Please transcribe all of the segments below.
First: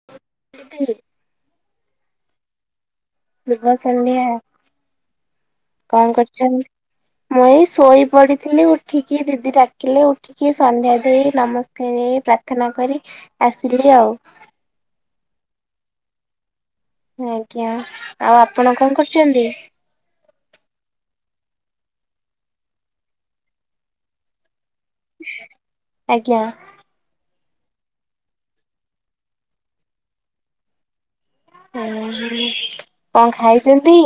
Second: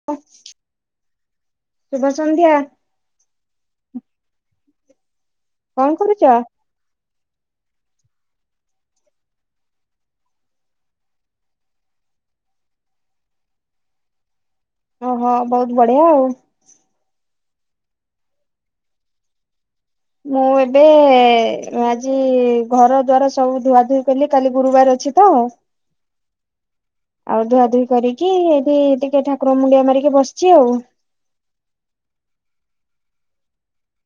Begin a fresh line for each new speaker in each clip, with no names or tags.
ହ [unintelligible]
ଶୁଭ ସନ୍ଧ୍ୟା।
ଶୁଭସନ୍ଧ୍ୟା କଣ କରୁଚନ୍ତି।
ହ।
ଏଇ ଶୋଇ ପଡିଥିଲି ଉଠିକି ଦିଦି ଡାକିଲେ ଉ ଟିକିଏ ସନ୍ଧ୍ୟା ଦେଇ ନମସ୍କାର ହେଇ ପ୍ରାର୍ଥନା କରି ଆସିଲି ଆଉ।
ଓହୋ ବହୁତ ବଢିଆ ଆଉ।
ଆଜ୍ଞା ଆଉ ଆପଣ କଣ କରୁଛନ୍ତି।
ମୁଁ ଏବେ ଆଜି ଘର ଦ୍ୱାର ସବୁ ଧୁଆ ଧୁଇ କଲି କାଲି ଗୁରୁବାର ଅ ଅଛି ତ।
ଆଜ୍ଞା
ଆଉ ଧୁଆଧୁହି କରିକି ଏଠି ଟିକେ ଠାକୁର ମୁଣ୍ଡିଆ ମାରିକି ବସିଛି ଆଉ।
ଓହୋ କଣ ଖାଇଛନ୍ତି।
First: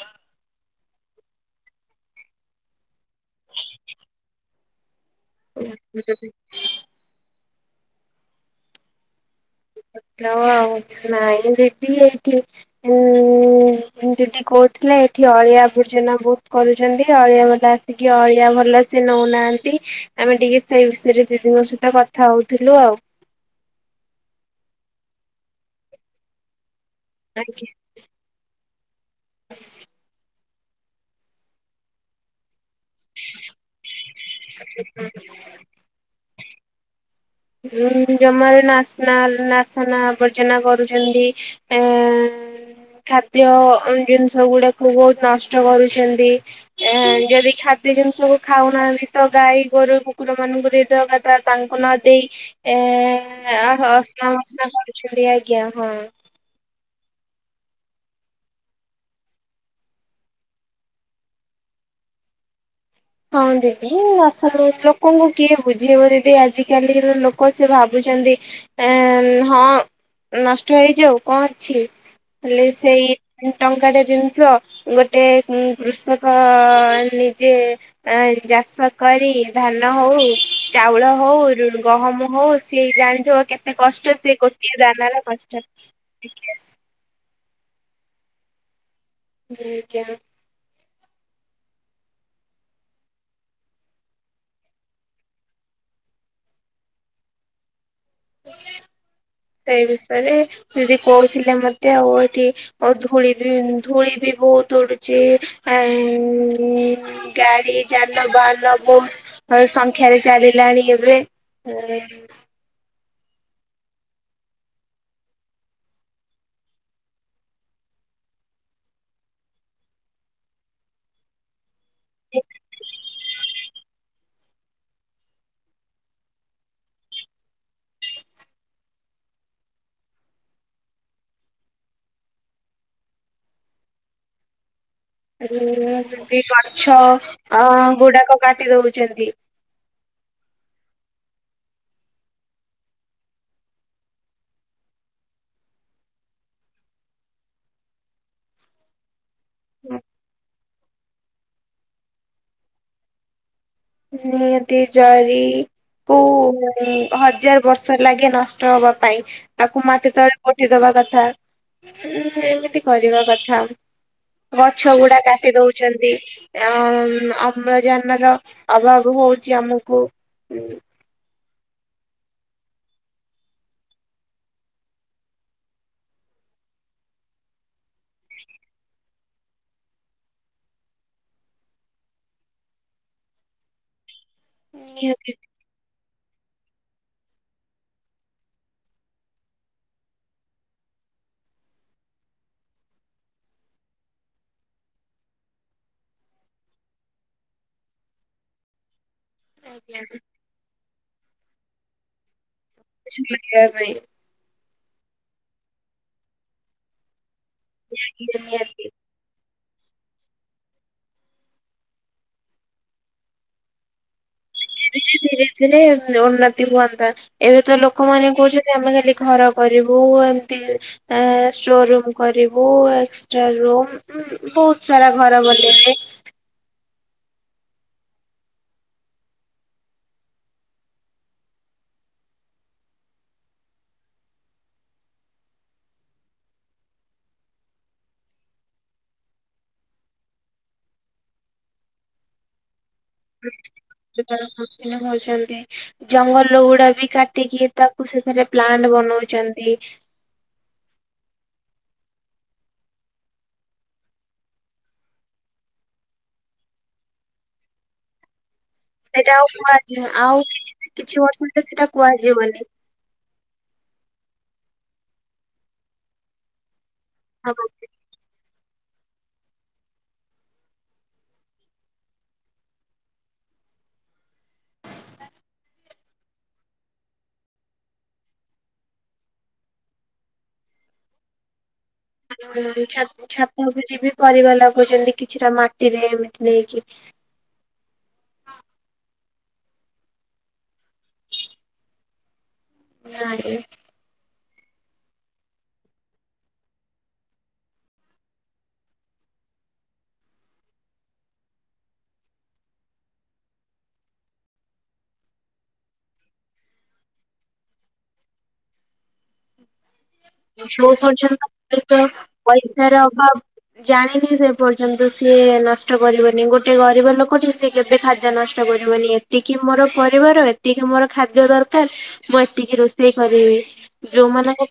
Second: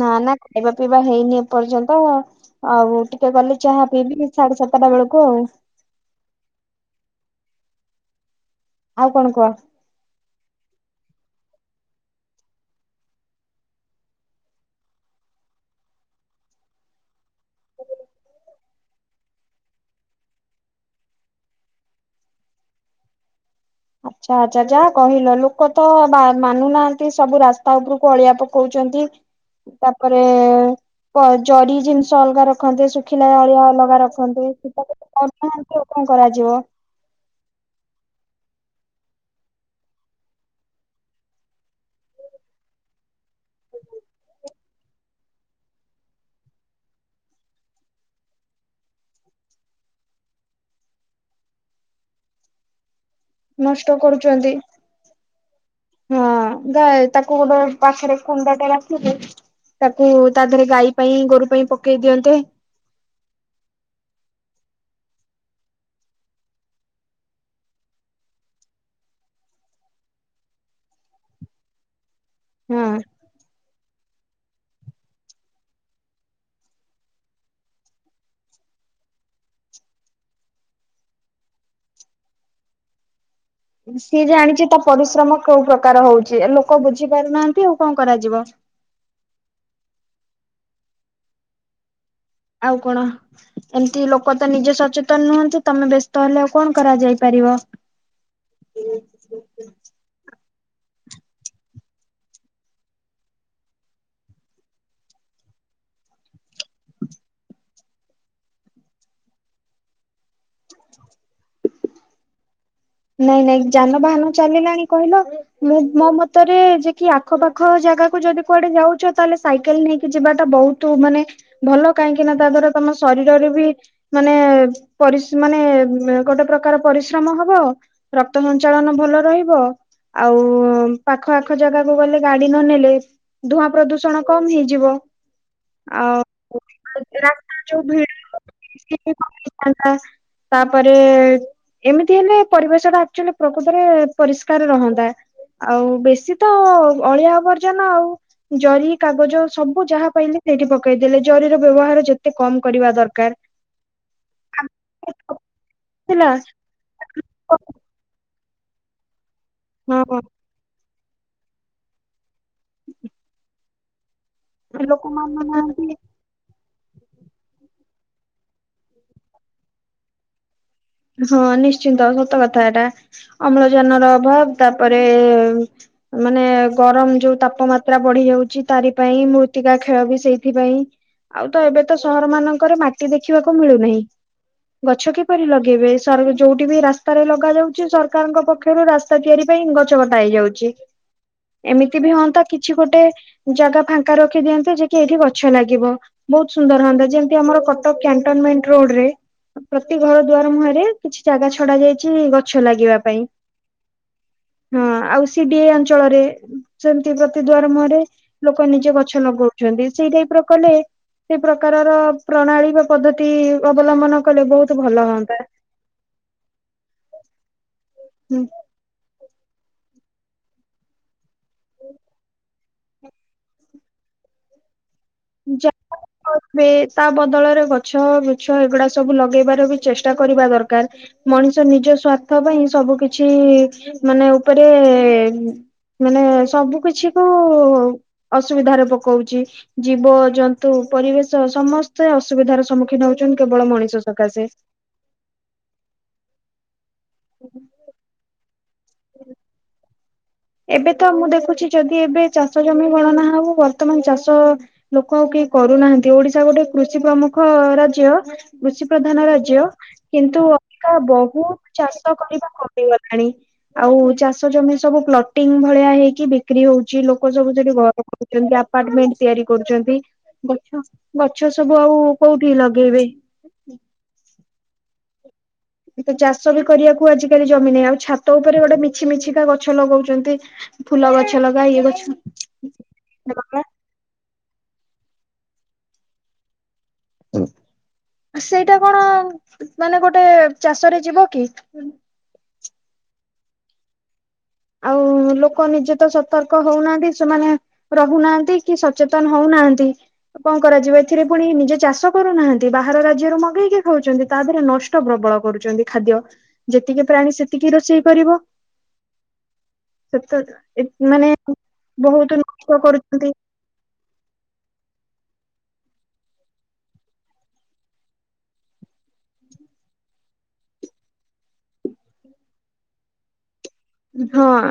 ନା ନା ଖାଇବା ପିଇବା ହେଇନି ଏପର୍ଯ୍ୟନ୍ତ। ଆଉ ଟିକେ ଗଲି ଚାହା ପିଇବି ସାଢେ ସାତଟା ବେଳକୁ ଆଉ।
[inaudible]
ଆଉ କଣ କୁହ।
କ୍ଲା ଆଉ ନାଇଁ ଦିଦି ବି ଏଇଠି। ଉଁ ଦିଦି କହୁଥିଲେ ଏଠି ଅଳିଆ ଆବର୍ଜନା ବହୁତ କରୁଛନ୍ତି ଅଳିଆ ଗଦା ଟିକେ ଅଳିଆ ଭଲ ସେ ନଉନାହାନ୍ତି। ଆମେ ଟିକେ ସେଇ ବିଷୟରେ ଦିଦିଙ୍କ ସହିତ କଥା ହଉଥିଲୁ ଆଉ।
ଆଚ୍ଛା ଆଚ୍ଛା ଯାହା କହିଲ ଲୋକ ତ ମା ମାନୁନାହାନ୍ତି ସବୁ
ଆଜ୍ଞା।
ରାସ୍ତା ଉପରୁ ଅଳିଆ ପକଉଚନ୍ତି। ତାପରେ ଜରି ଜିନିଷ ଅଲଗା ରଖନ୍ତେ ସୁଖିଲା ଅଳିଆ ଅଲଗା ରଖନ୍ତେ ସେଟା କଣ କରାଯିବ।
ଉଁ ଜମାରୁ ନାସନା ନାସନା ଆବର୍ଜନା କରୁଛନ୍ତି। ଆଁ ଖାଦ୍ୟ ଜିନିଷ ଗୁଡାକୁ ବହୁତ ନଷ୍ଟ କରୁଛନ୍ତି। ଏଁ ଯଦି ଖାଦ୍ୟ ଜିନିଷକୁ ଖାଉନାହାନ୍ତି ତ ଗାଈ ଗୋରୁ କୁକୁର ମାନଙ୍କୁ ଦେଇଦବା ତ ତାଙ୍କୁ ନ ଦେଇ ଏ
ନଷ୍ଟ
ଅସ୍ନା
କରୁଛନ୍ତି
ଫସ୍ନା କରୁଛନ୍ତି ଆଜ୍ଞା ହଁ।
ଗାଇ ତାକୁ ଗୋଟେ ପାଖରେ କୁଣ୍ଡ ଟେ ରଖିବେ। ତାକୁ ତା ଦେହରେ ଗାଈ ପାଇଁ ଗୋରୁ ପାଇଁ ପକେଇ ଦିଅନ୍ତେ।
ହଁ ଦିଦି ଆସୁ ଲୋକଙ୍କୁ କିଏ ବୁଝେଇବ ଦିଦି ଆଜିକାଲିର ଲୋକ ସେ ଭାବୁଛନ୍ତି ଏଁ ହଁ ନଷ୍ଟ ହେଇଯାଉ କଣ ଅଛି ହେଲେ
ହଁ
ସେଇ ଟଙ୍କାଟେ ଜିନିଷ ଗୋଟେ କୃଷକ ନିଜେ ତା ଏଇ ଚାଷ କରି ଧାନ ହଉ ଚାଉଳ ହଉ ଗହମ ହଉ ସିଏ ଜାଣିଥିବ କେ
ସିଏ ଜାଣିଚି ତା ପରିଶ୍ରମ କୋଉ ପ୍ରକାର ହଉଚି ଆ ଲୋକ ବୁଝି ପାରୁନାହାନ୍ତି ଆଉ କଣ କରାଯିବ।
ଜିଜ୍ଞା।
ଆଉ କଣ? ଏମତି ଲୋକ ତ ନିଜେ ସଚେତନ ନୁହନ୍ତି ତମେ ବ୍ୟସ୍ତ ହେଲେ ଆଉ କଣ କରାଯାଇ ପାରିବ। ହୁଁ।
ସେଇ ବିଷୟରେ ଦିଦି କହୁଥିଲେ ମତେ ଆଉ ଏଠି ଆଉ ଧୂଳି ବି ଧୂଳି ବି ବହୁତ୍ ଉଡ଼ୁଚି ଆ ଗାଡ଼ି ଯାନବାହାନ ବହୁତ୍ ସଂଖ୍ୟାରେ ଚାଲିଲାଣି ଏବେ ହୁଁ।
ନାଇଁ ନାଇଁ ଯାନବାହାନ ଚାଲିଲାଣି କହିଲ। ମୁଁ ମୋ ମତରେ ଯେକି ଆଖପାଖ ଜାଗାକୁ ଯଦି କୁଆଡ଼େ ଯାଉଚ ତାହେଲେ ସାଇକେଲ୍ ନେଇକି ଯିବାଟା ବହୁତ୍ ତୁ ମାନେ ଭଲ କାହିଁକି ନା ତା ଦ୍ଵାରା ତମ ଶରୀରରେ ବି ମାନେ ପରିସି ମାନେ ଗୋଟେ ପ୍ରକାର ପରିଶ୍ରମ ହବ। ରକ୍ତ ସଞ୍ଚାଳନ ଭଲ ରହିବ। ଆଉ ପାଖ ଆଖ ଜାଗାକୁ ଗଲେ ଗାଡ଼ି ନନେଲେ ଧୂଆଁ ପ୍ରଦୂଷଣ କମ୍ ହେଇଯିବ।
ଯେମିତି
ଆଉ
ଗଛ
ରାସ୍ତା
ଅ
ଯୋଉ ଭିଡ
ଗୁଡ଼ାକ କାଟି ଦଉଚନ୍ତି।
ହେଇଥାନ୍ତା ତାପରେ ଏମିତି ହେଲେ ପରିବେଶ ଟା ଆକଚୁଆଲି ପ୍ରକୃତରେ ପରିଷ୍କାର ରହନ୍ତା। ଆଉ ବେଶୀ ତ ଅଳିଆ ଆବର୍ଜନା ଆଉ ଜରି କାଗଜ ସବୁ ଯାହା ପାଇଲେ ସେଇଠି ପକେଇଦେଲେ ଜରିର ବ୍ୟବହାର ଯେତେ କମ କରିବା ଦରକାର୍।
ନିହାତି ଜରି କୁ
ଥିଲା
ମାନେ ହଜାର ବର୍ଷ ଲାଗେ ନ ନଷ୍ଟ ହବା ପାଇଁ ତାକୁ ମାଟି
ହଁ
ତଳେ ପୋତିଦବା କଥା। ଉଁ ଏମିତି କରିବା କଥା ଗଛ ଗୁଡ଼ା
ଲୋକମାନେ
କାଟି
ନାହାନ୍ତି
ଦଉଚନ୍ତି। ଆ ଅମ୍ଳଜାନର ଅଭାବ ହଉଚି ଆମକୁ
ହଁ ନିଶ୍ଚିନ୍ତ ସତ କଥା ଏଟା ଅମ୍ଳଜାନ ର ଅଭାବ ତାପରେ ମାନେ ଗରମ ଯୋଉ ତାପମାତ୍ରା ବଢି ଯାଉଚି ତାରି ପାଇଁ ମୃତ୍ତିକା ଖେଳ ବି ସେଇଥିପାଇଁ ଆଉ ତ ଏବେ ତ ସହର ମାନଙ୍କରେ ମାଟି ଦେଖିବାକୁ ମିଳୁନାହିଁ ଗଛ
ନିହାତି
କିପରି ଲଗେ ଏବେ ସ ଯୋଉଠି ବି ରାସ୍ତାରେ ଲଗା ଯାଉଚି ସରକାରଙ୍କ ପକ୍ଷରୁ ରାସ୍ତା ତିଆରି ପାଇଁ ଗଛ କଟା ହେଇଯାଉଚି। ଏମିତି ବି ହୁଅନ୍ତା କିଛି ଗୋଟେ ଜାଗା ଫାଙ୍କା ରଖିଦିଅନ୍ତେ ଯେ କି ଏଇଠି ଗଛ ଲାଗିବ। ବହୁତ୍ ସୁନ୍ଦର ହୁଅନ୍ତା ଯେମିତି ଆମର କଟକ କ୍ୟାଣ୍ଟନମେଣ୍ଟ ରୋଡ଼ରେ ପ୍ରତି ଘର ଦୁଆର ମୁହଁରେ କିଛି ଜାଗା ଛଡା ଯାଇଚି ଗଛ ଲାଗିବା ପାଇଁ।
କରିବା ପାଇଁ
ହଁ ଆଉ ସି ଡି ଆ ଇ ଅଞ୍ଚଳରେ ସେମିତି ପ୍ରତି ଦ୍ୱାର ମୁହରେ ଲୋକ
ନିହାତି
ନିଜ ଗ ଗଛ ଲଗଉଚନ୍ତି ସେଇ ଟାଇପ୍ ରେ କଲେ ସେ ପ୍ରକାରର ପ୍ରଣାଳୀ ବା ପଦ୍ଧତି ଅବଲମ୍ବନ କଲେ ବହୁତ ଭଲ ହୁଅନ୍ତା।
ଧୀରେ ଧୀରେ ଉନ୍ନତି ହୁଅନ୍ତା ଏବେ ତ ଲୋକମାନୋନେ
ହୁଁ।
କହୁଚ ଆମେ ଖାଲି ଘର କରିବୁ ଏମିତି ଷ୍ଟୋ ରୁମ୍ କରିବୁ ଏକ୍ସଟ୍ରା ରୁମ୍ ବହୁତ୍ ସାରା ଘର ବନେଇବେ।
[unintelligible] ତା ବଦଳରେ ଗଛ ବିଛ ଏଗୁଡ଼ା ସବୁ ଲଗେଇବାର ବି ଚେଷ୍ଟା କରିବା ଦରକାର୍। ମଣିଷ ନିଜ ସ୍ୱାର୍ଥ ପାଇଁ ସବୁ କିଛି ମାନେ ଉପରେ ମାନେ ସବୁ କିଛି କୁ ଅସୁବିଧାରେ ପକଉଚି। ଜୀବ ଜନ୍ତୁ ପରିବେଶ ସମସ୍ତେ ଅସୁବିଧାର ସମ୍ମୁଖୀନ ହଉଚନ୍ତି କେବଳ ମଣିଷ ସକାଶେ।
[unintelligible] ଜଙ୍ଗଲଗୁଡ଼ା ବି କାଟିକି ତାକୁ ସେଥିରେ ପ୍ଲାଣ୍ଟ ବନୋଉଚନ୍ତି।
ଏବେ ତ ମୁଁ ଦେଖୁଚି ଯଦି ଏବେ ଚାଷ ଜମି ଗଣନା ହବ ବର୍ତ୍ତମାନ ଚାଷ ଲୋକ ଆଉ କେହି କରୁନାହାଁନ୍ତି ଓଡିଶା ଗୋଟେ କୃଷି ପ୍ରମୁଖ ରାଜ୍ୟ କୃଷି ପ୍ରଧାନ
ସେଇଟା ଆଉ
ରାଜ୍ୟ
କୁହାଯିବ ଆଉ
କିନ୍ତୁ
କିଛି
ଅଧିକା
କିଛି ବର୍ଷ
ବହୁ
ଭିତରେ ସେଇଟା
ଚାଷ କରିବା
କୁହାଯିବନି।
କମି କମ ହେଇଗଲାଣି ଚାଷ ଜମି ସବୁ ପ୍ଲଟିଙ୍ଗ୍ ଭଳିଆ ହେଇକି ବି ବିକ୍ରି ହଉଛି ଲୋକ ସବୁ ସେଠି ଘର କରୁଛନ୍ତି ଆ ଆପାର୍ଟମଣ୍ଟ ତିଆରି କରୁଛନ୍ତି ଗ ଗଛ ସବୁ ଆଉ କୋଉଠି ଲଗେଇବେ। ତ ଚାଷ ବି କରିବାକୁ ଆଜିକାଲି ଜମି ନାହିଁ, ଆଉ ଛାତ ଉପରେ ଗୋଟେ ମିଛି ମିଛିକା ଗଛ ଲଗଉଛନ୍ତି। ଫୁଲ, ଗଛ ଲଗା ଇଏ ଗଛ।
ଛାତ ଛାତ ଉପରେ ଏବେ ପରିବା ଲଗାଉଛନ୍ତି କିଛିଟା ମାଟିରେ ଏମିତି ନେଇକି।
ସେଇଟା କଣ, ମାନେ ଗୋଟେ, ଚାଷରେ ଯିବ କି?
ନାହିଁ।
ଆଉ ଲୋକ ନିଜେ ତ ସତର୍କ ହଉନାହାନ୍ତି ସେମାନେ ରହୁନାହାନ୍ତି, କି ସଚେତନ ହଉନାହାନ୍ତି। କଣ କରାଯିବ, ଏଥିରେ ପୁଣି ନିଜେ ଚାଷ କରୁନାହାନ୍ତି। ବାହାର ରାଜ୍ୟରୁ ମଗେଇକି ଖାଉଛନ୍ତି, ତା ଦେହରେ ନଷ୍ଟ ନଷ୍ଟ ପ୍ରବଳ କରୁଛନ୍ତି ଖାଦ୍ୟ, ଯେତିକି ପ୍ରାଣୀ ସେତିକି ରୋଷେଇ କରିବ। ସେତ
ଯୋଉ
ମାନେ
ପର୍ଯ୍ୟନ୍ତ ପଇସା
ବହୁତ ନଷ୍ଟ
ପଇସାର
କରୁଛନ୍ତି
ଅଭାବ ଜାଣିନି ସେ ପର୍ଯ୍ୟନ୍ତ ସିଏ ନଷ୍ଟ କରିବନି, ଗୋଟେ ଗରିବ ଲୋକଟି ସିଏ କେବେ ଖାଦ୍ୟ ନଷ୍ଟ ନଷ୍ଟ କରିବନି। ଏତିକି ମୋର ପରିବାର, ଏତିକି ମୋର ଖାଦ୍ୟ ଦରକାର, ମୁଁ ଏତିକି ରୋଷେଇ କରିବି,।
ହଁ
ଯୋଉମାନଙ୍କୁ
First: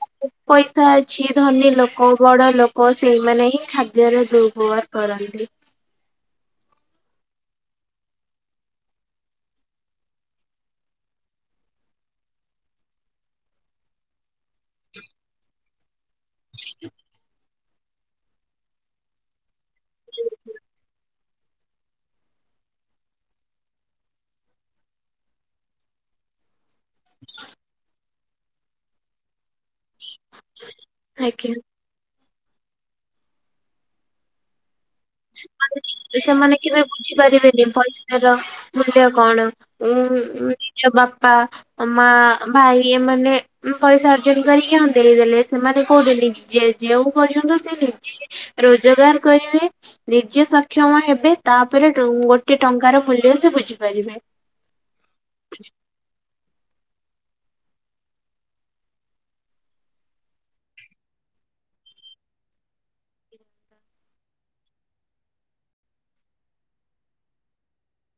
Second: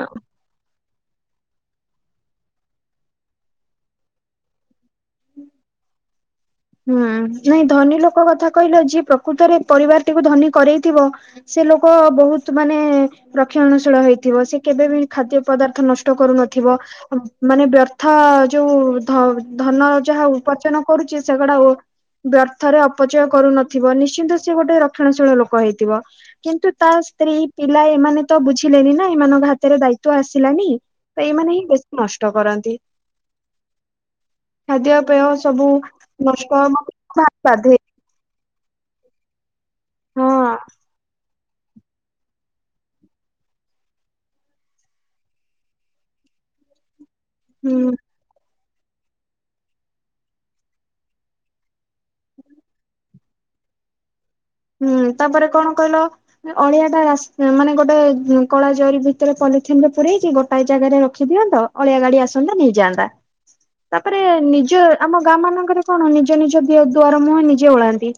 ପଇସା ଅଛି ଧନୀ ଲୋକ, ବଡ ଲୋକ, ସେଇମାନେ ହିଁ ଖାଦ୍ୟରେ ଦୁର୍ବବହାର କରନ୍ତି।
ହୁଁ ନାଇଁ ଧନୀ ଲୋକ କଥା କହିଲେ, ଯିଏ ପ୍ରକୃତରେ ପରିବାରଟିକୁ ଧନୀ କରେଇଥିବ, ସେ ଲୋକ ବହୁତ ମାନେ ରକ୍ଷଣଶୀଳ ହେଇଥିବ। ସେ କେବେ ବି ଖାଦ୍ୟ ପଦାର୍ଥ ନଷ୍ଟ କରୁନଥିବ। ମାନେ ବ୍ୟର୍ଥ ଯୋଉ ଧ ଧନ ଯାହା ଉପାର୍ଜନ କରୁଛି। ସେଗୁଡା ବ୍ୟର୍ଥରେ ଅପଚୟ କରୁନଥିବ, ନିଶ୍ଚିନ୍ତ ସେ ଗୋଟେ ରକ୍ଷଣ ଶୀଳ ଲୋକ ହେଇଥିବ। କିନ୍ତୁ ତା ସ୍ତ୍ରୀ ପିଲା ଏମାନେ ତ ବୁଝିଲେନି ନା ଏମାନଙ୍କ ହାତ ରେ ଦାୟିତ୍ବ ଆସିଲାନି, ତ
ଆଜ୍ଞା।
ଏଇମାନେ ହିଁ ବେଶୀ ନଷ୍ଟ କରନ୍ତି। ଖାଦ୍ୟ ପେୟ ସବୁ ନଷ୍ଟ
ସେମାନେ କିରା ବୁଝି ପାରିବେନି
ବାଧ୍ୟ
ପଇ ପଇସାର ମୂଲ୍ୟ କଣ ଉ
ହଁ
ନିଜ ବାପ ବାପା ମା ଭାଇ ଏମାନେ ପଇସା ଅର୍ଜନ କରିକି ହଁ ଦେଇଦେଲେ ସେମାନେ କହୁଛନ୍ତି। ଯେ ଯେଉଁ ପର୍ଯ୍ୟନ୍ତ ସେ
ହୁଁ
ନିଜେ ରୋଜଗାର କରିବେ, ନିଜେ ସକ୍ଷମ ହେବେ, ତାପରେ ଗୋଟେ ଟଙ୍କାର ମୂଲ୍ୟ ସେ ବୁଝିପାରିବେ।
ହୁଁ। ତାପରେ କଣ କହିଲ? ଅଳିଆ ଟା ମାନେ ଗୋଟେ କଳା ଜରି ଭିତରେ ପଲିଥିନରେ ପୁରରେଇକି ଗୋଟାଏ ଜାଗାରେ ରଖିଦିଅନ୍ତ। ଅଳିଆ ଗାଡି ଆସନ୍ତା ନେଇ ଯାଆନ୍ତା। ତାପରେ ନିଜ ଆମ ଗାଁମାନଙ୍କରେ କଣ ନିଜ ନିଜ ଦୁଆର ମୁହଁ ନିଜେ ଓଳାନ୍ତି।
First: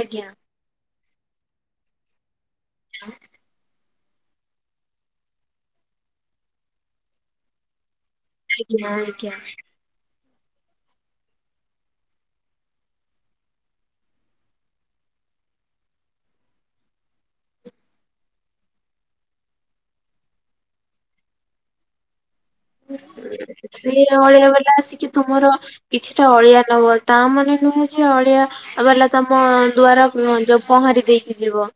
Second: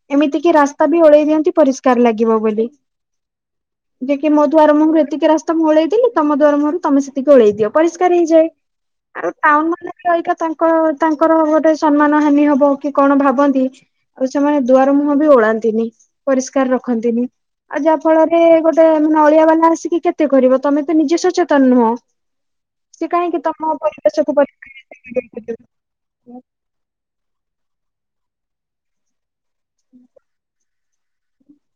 ଆଜ୍ଞା
ଏମିତି କିି ରାସ୍ତା ବି ଓଳେଇ ଦିଅନ୍ତି ପରିଷ୍କାର ଲାଗିବ ବୋଲି।
[unintelligible]
ଯେ କି ମୋ ଦ୍ୱାଆର ମୁହଁ ଏତିକି ରାସ୍ତା ମୁ ଉଳେଇଦେଲି ତମ ଦ୍ୱାର ମୁହଁ ତମେ ଓଲେଇ ଦିଅ ପରିଷ୍କାର ହେଇଯାଏ
ଆଜ୍ଞା
ଆ
ଆଜ୍ଞା
ଟାଉନମାନେ ଏଇଟା ତାଙ୍କର ତାଙ୍କର ଗୋଟେ ସମ୍ମାନ ହାନି ହବ କି କଣ ଭାବନ୍ତି। ଆଉ ସେମାନେ ଦୁଆର ମୁହଁ ବି ଓଳାନ୍ତିନି, ପରିଷ୍କାର ରଖନ୍ତିନି। ଆଉ ଯାହା ଫଳରେ ଗୋଟେ ମାନେ ଅଳିଆ ବାଲା ଆସିକି କେତେ କରିବ ତମେ ତ ନିଜେ ସଚେତନ ନୁହଁ। [unintelligible] କାହିଁକି ତମ
ସିଏ
ପରିବେଶକୁ
ଅଳିଆ ବାଲା
ପରିଷ୍କାର
ଆସିକି ତୁମର କିଛିଟା ଅଳିଆ ନବ, ତା ମନେ ନୁହେଁ ଯେ ଅଳିଆ ବାଲା ତମ ଦୁଆର ପହଁରି ଦେଇକି ଯିବ।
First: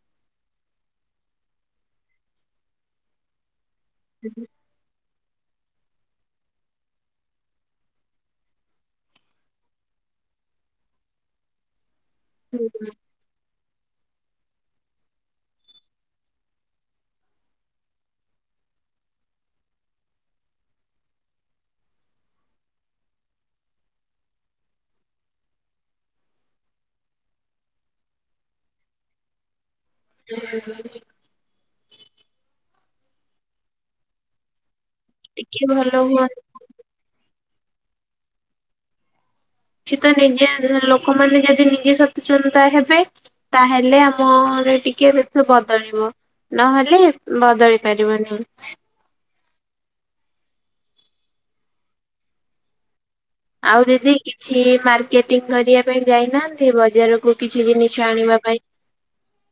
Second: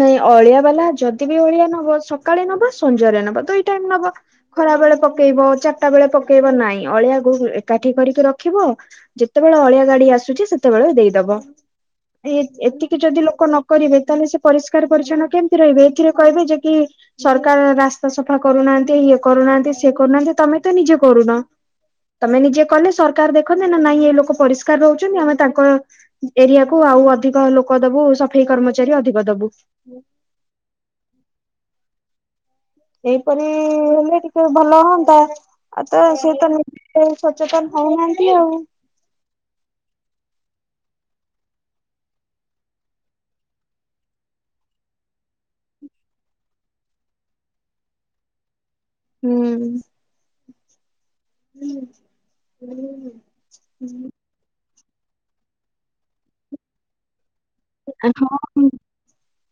ନାଇଁ ଅଳିଆ ବାଲା ଯଦି ବି ଅଳିଆ ନବ ସକାଳେ ନବ, ସଞ୍ଜରେ ନବ, ଦୁଇ ଟାଇମ୍ ନବ।
ହୁଁ ହୁଁ [unintelligible]
ଖରା ବେଳେ ପକେଇବ ଚାରିଟା ବେଳେ ପକେଇବ ନାଇଁ ଅଳିଆକୁ ଏକାଠି କରିକି ରଖିବ ଯେତେବେଳେ ଅଳିଆ ଗାଡ଼ି ଆସୁଚି ସେତେବେଳେ ଦେଇଦବ। ଏ ଏତିକି ଯଦି ଲୋକ ନ କରିବେ ତାହେଲେ ସେ ପରିଷ୍କାର ପରିଚଛନ କେମତି ରହିବେ ଏଥିରେ କହିବେ ଯେକି ସରକାର ରାସ୍ତା ସଫା କରୁନାହାନ୍ତି ଇଏ କରୁନାହାନ୍ତି ସେ କରୁନାହାନ୍ତି ତମେ ତ ନିଜେ କରୁନ। ତମେ ନିଜେ କଲେ ସରକାର ଦେଖନ୍ତେ ନା ନାଇଁ ଏ ଲୋକ ପରିଷ୍କାର ରହୁଚନ୍ତି ଆମେ ତାଙ୍କ ଏରିଆକୁୁ ଆଉ ଅଧିକ ଲୋକ ଦବୁ ସଫେଇ କର୍ମଚାରୀ ଅଧିକ ଦବୁ।
ହୁ। [unintelligible]
ଏଇପରି ହେଲେ ଟିକେ ଭଲ ହୁଅନ୍ତା
ଟିକେ
ଆଉ
ଭଲ
ତ ସେ
ହୁଅନ୍ତି।
ତ କେହି ସଚେତନ ହଉନାହାନ୍ତି ଆଉ।
ସେତ ନିଜେ ଲୋକମାନେ ଯଦି ନିଜେ ସଚେତନତା ହେବେ ତାହେଲେ ଆମର ଟିକେ ଦେଶ ବଦଳିବ‌। ନହେଲେ ବଦଳି ପାରିବନି।
ହୁଁ ହୁଁ। ହୁଁ ହୁଁ ହୁଁ।
ଆଉ ଦିଦି କିଛି ମାର୍କେଟିଂ କରିବା ପାଇଁ ଯାଇନାହାନ୍ତି ବଜାରକୁ? କିଛି ଜିନିଷ ଆଣିବା ପାଇଁ?
ହଁ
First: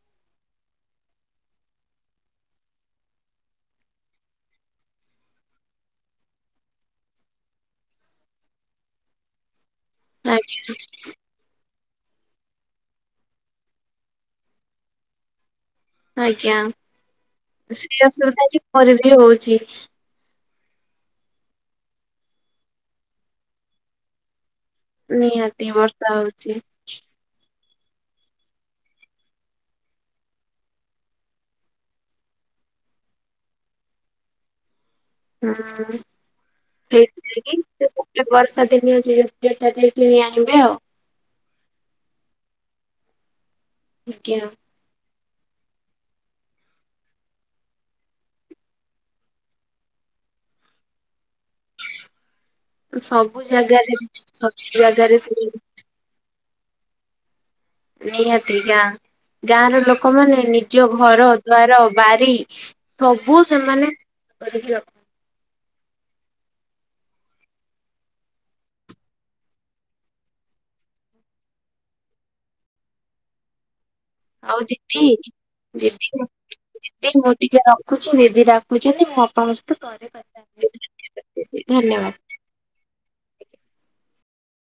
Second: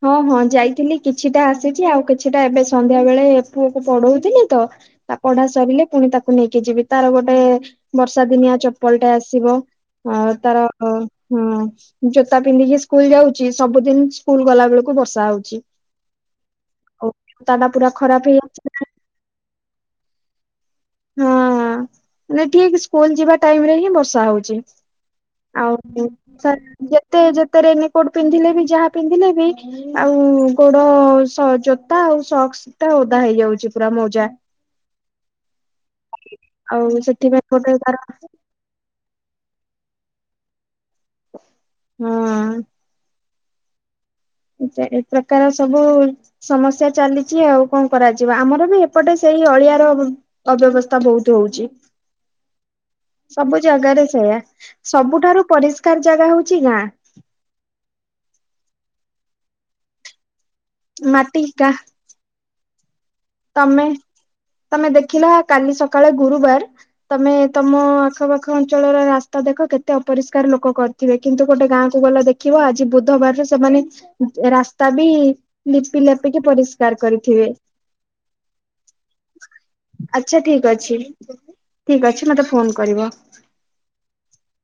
ହଁ ହଁ ଯାଇଥିଲି କିଛିଟା ଆସିଚି ଆଉ କିଛିଟା ଏବେ ସନ୍ଧ୍ୟା ବେଳେ ପୁଅକୁ ପଢଉଥିଲି ତ ତା ପଢା ସରିଲେ ପୁଣି ତାକୁ ନେଇକି ଯିବି ତାର ଗୋଟେ ବର୍ଷା ଦିନିଆ ଚପଲ୍ ଟେ ଆସିବ ଆଉ
ଆଜ୍ଞା
ତାର ହଁ ଜୋତା ପିନ୍ଧିକି ସ୍କୁଲ୍ ଯାଉଚି ସବୁ ଦିନ ସ୍କୁଲ୍ ଗଲାବେଳକୁ ବର୍ଷା ହଉଚି।
ଆଜ୍ଞା।
ପୁରା
ସେଇ
ଖରାପ
ଅସୁବିଧା
ହେଇଯାଉଛି।
ଆଜି ମୋରବି ହଉଚି।
ହଁ ମାନେ ଠିକ୍ ସ୍କୁଲ୍ ଯିବା ଟାଇମ୍ ରେ ହିଁ ବର୍ଷା ହଉଚି।
ନିହାତି ବର୍ଷା ହଉଚି।
ଯେତେ ଯେତେ ରେନିକୋଟ ପିନ୍ଧିଲେ ବି ଯାହା ପିନ୍ଧିଲେ ବି ଆଉ ଗୋଡ଼ ସ ଜୋତା ଆଉ ସକ୍ସଟା ଓଦା ହେଇଯାଉଚି ପୁରା ମଉଜା।
ହଁ
ଆଉ ସେଥିପାଇଁ
ହେଇତିନାଗି
ଗୋଟେ ତାର
ସେଇ ବର୍ଷା ଦିନ [unintelligible] କିଣି ଆଣିବେ ଆଉ।
ହଁ।
ଆଜ୍ଞା।
ଏ ଏ ପ୍ରକାର ସବୁ ସମସ୍ୟା ଚାଲିଚି ଆଉ କଣ କରାଯିବ ଆମର ବି ଏପଟେ ସେଇ ଅଳିଆର ଅବ୍ୟବସ୍ଥା ବହୁତୁ ହଉଚି। ସବୁ ଜାଗାରେ ସେଇୟା
ସବୁ ଜାଗାରେ ସେ
ସବୁଠାରୁ ପରିଷ୍କାର ଜାଗା ହଉଚି ଗାଁ।
ନିହାତି ଗାଁ ଗାଁର ଲୋକମାନେ ନିଜ ଘର
ମାଟି ଗାଁ
ଦ୍ୱାର ବାରି ସବୁ
ତମେ
ସେମାନେ କରିକି ରଖ
ତମେ ଦେଖିଲା କାଲି ସକାଳେ ଗୁରୁବାର ତମେ ତମ ଆଖପାଖ ଅଞ୍ଚଳର ରାସ୍ତା ଦେଖ କେତେ ଅପରିଷ୍କାର ଲୋକ କରି ଜିବେ କିନ୍ତୁ ଗୋଟେ ଗାଁକୁ ଗଲା ଦେଖିବ ଆଜି ବୁଧବାର ର ସେମାନେ
ଆଉ
ରାସ୍ତା
ଦିଦି
ବି ଲିପି ଲାପିକି ପରିଷ୍କାର କରିଥିବେ।
ରଖୁଚି ଦିଦି ଡାକୁଚନ୍ତି ମୁଁ ଆପଣଙ୍କ ସହିତ ପରେ
ଆଚ୍ଛା ଠିକ ଅଛି
କଥା
ଠିକ
ଧନ୍ୟବାଦ [unintelligible]
ଅଛି ମତେ ଫୋନ କରିବ।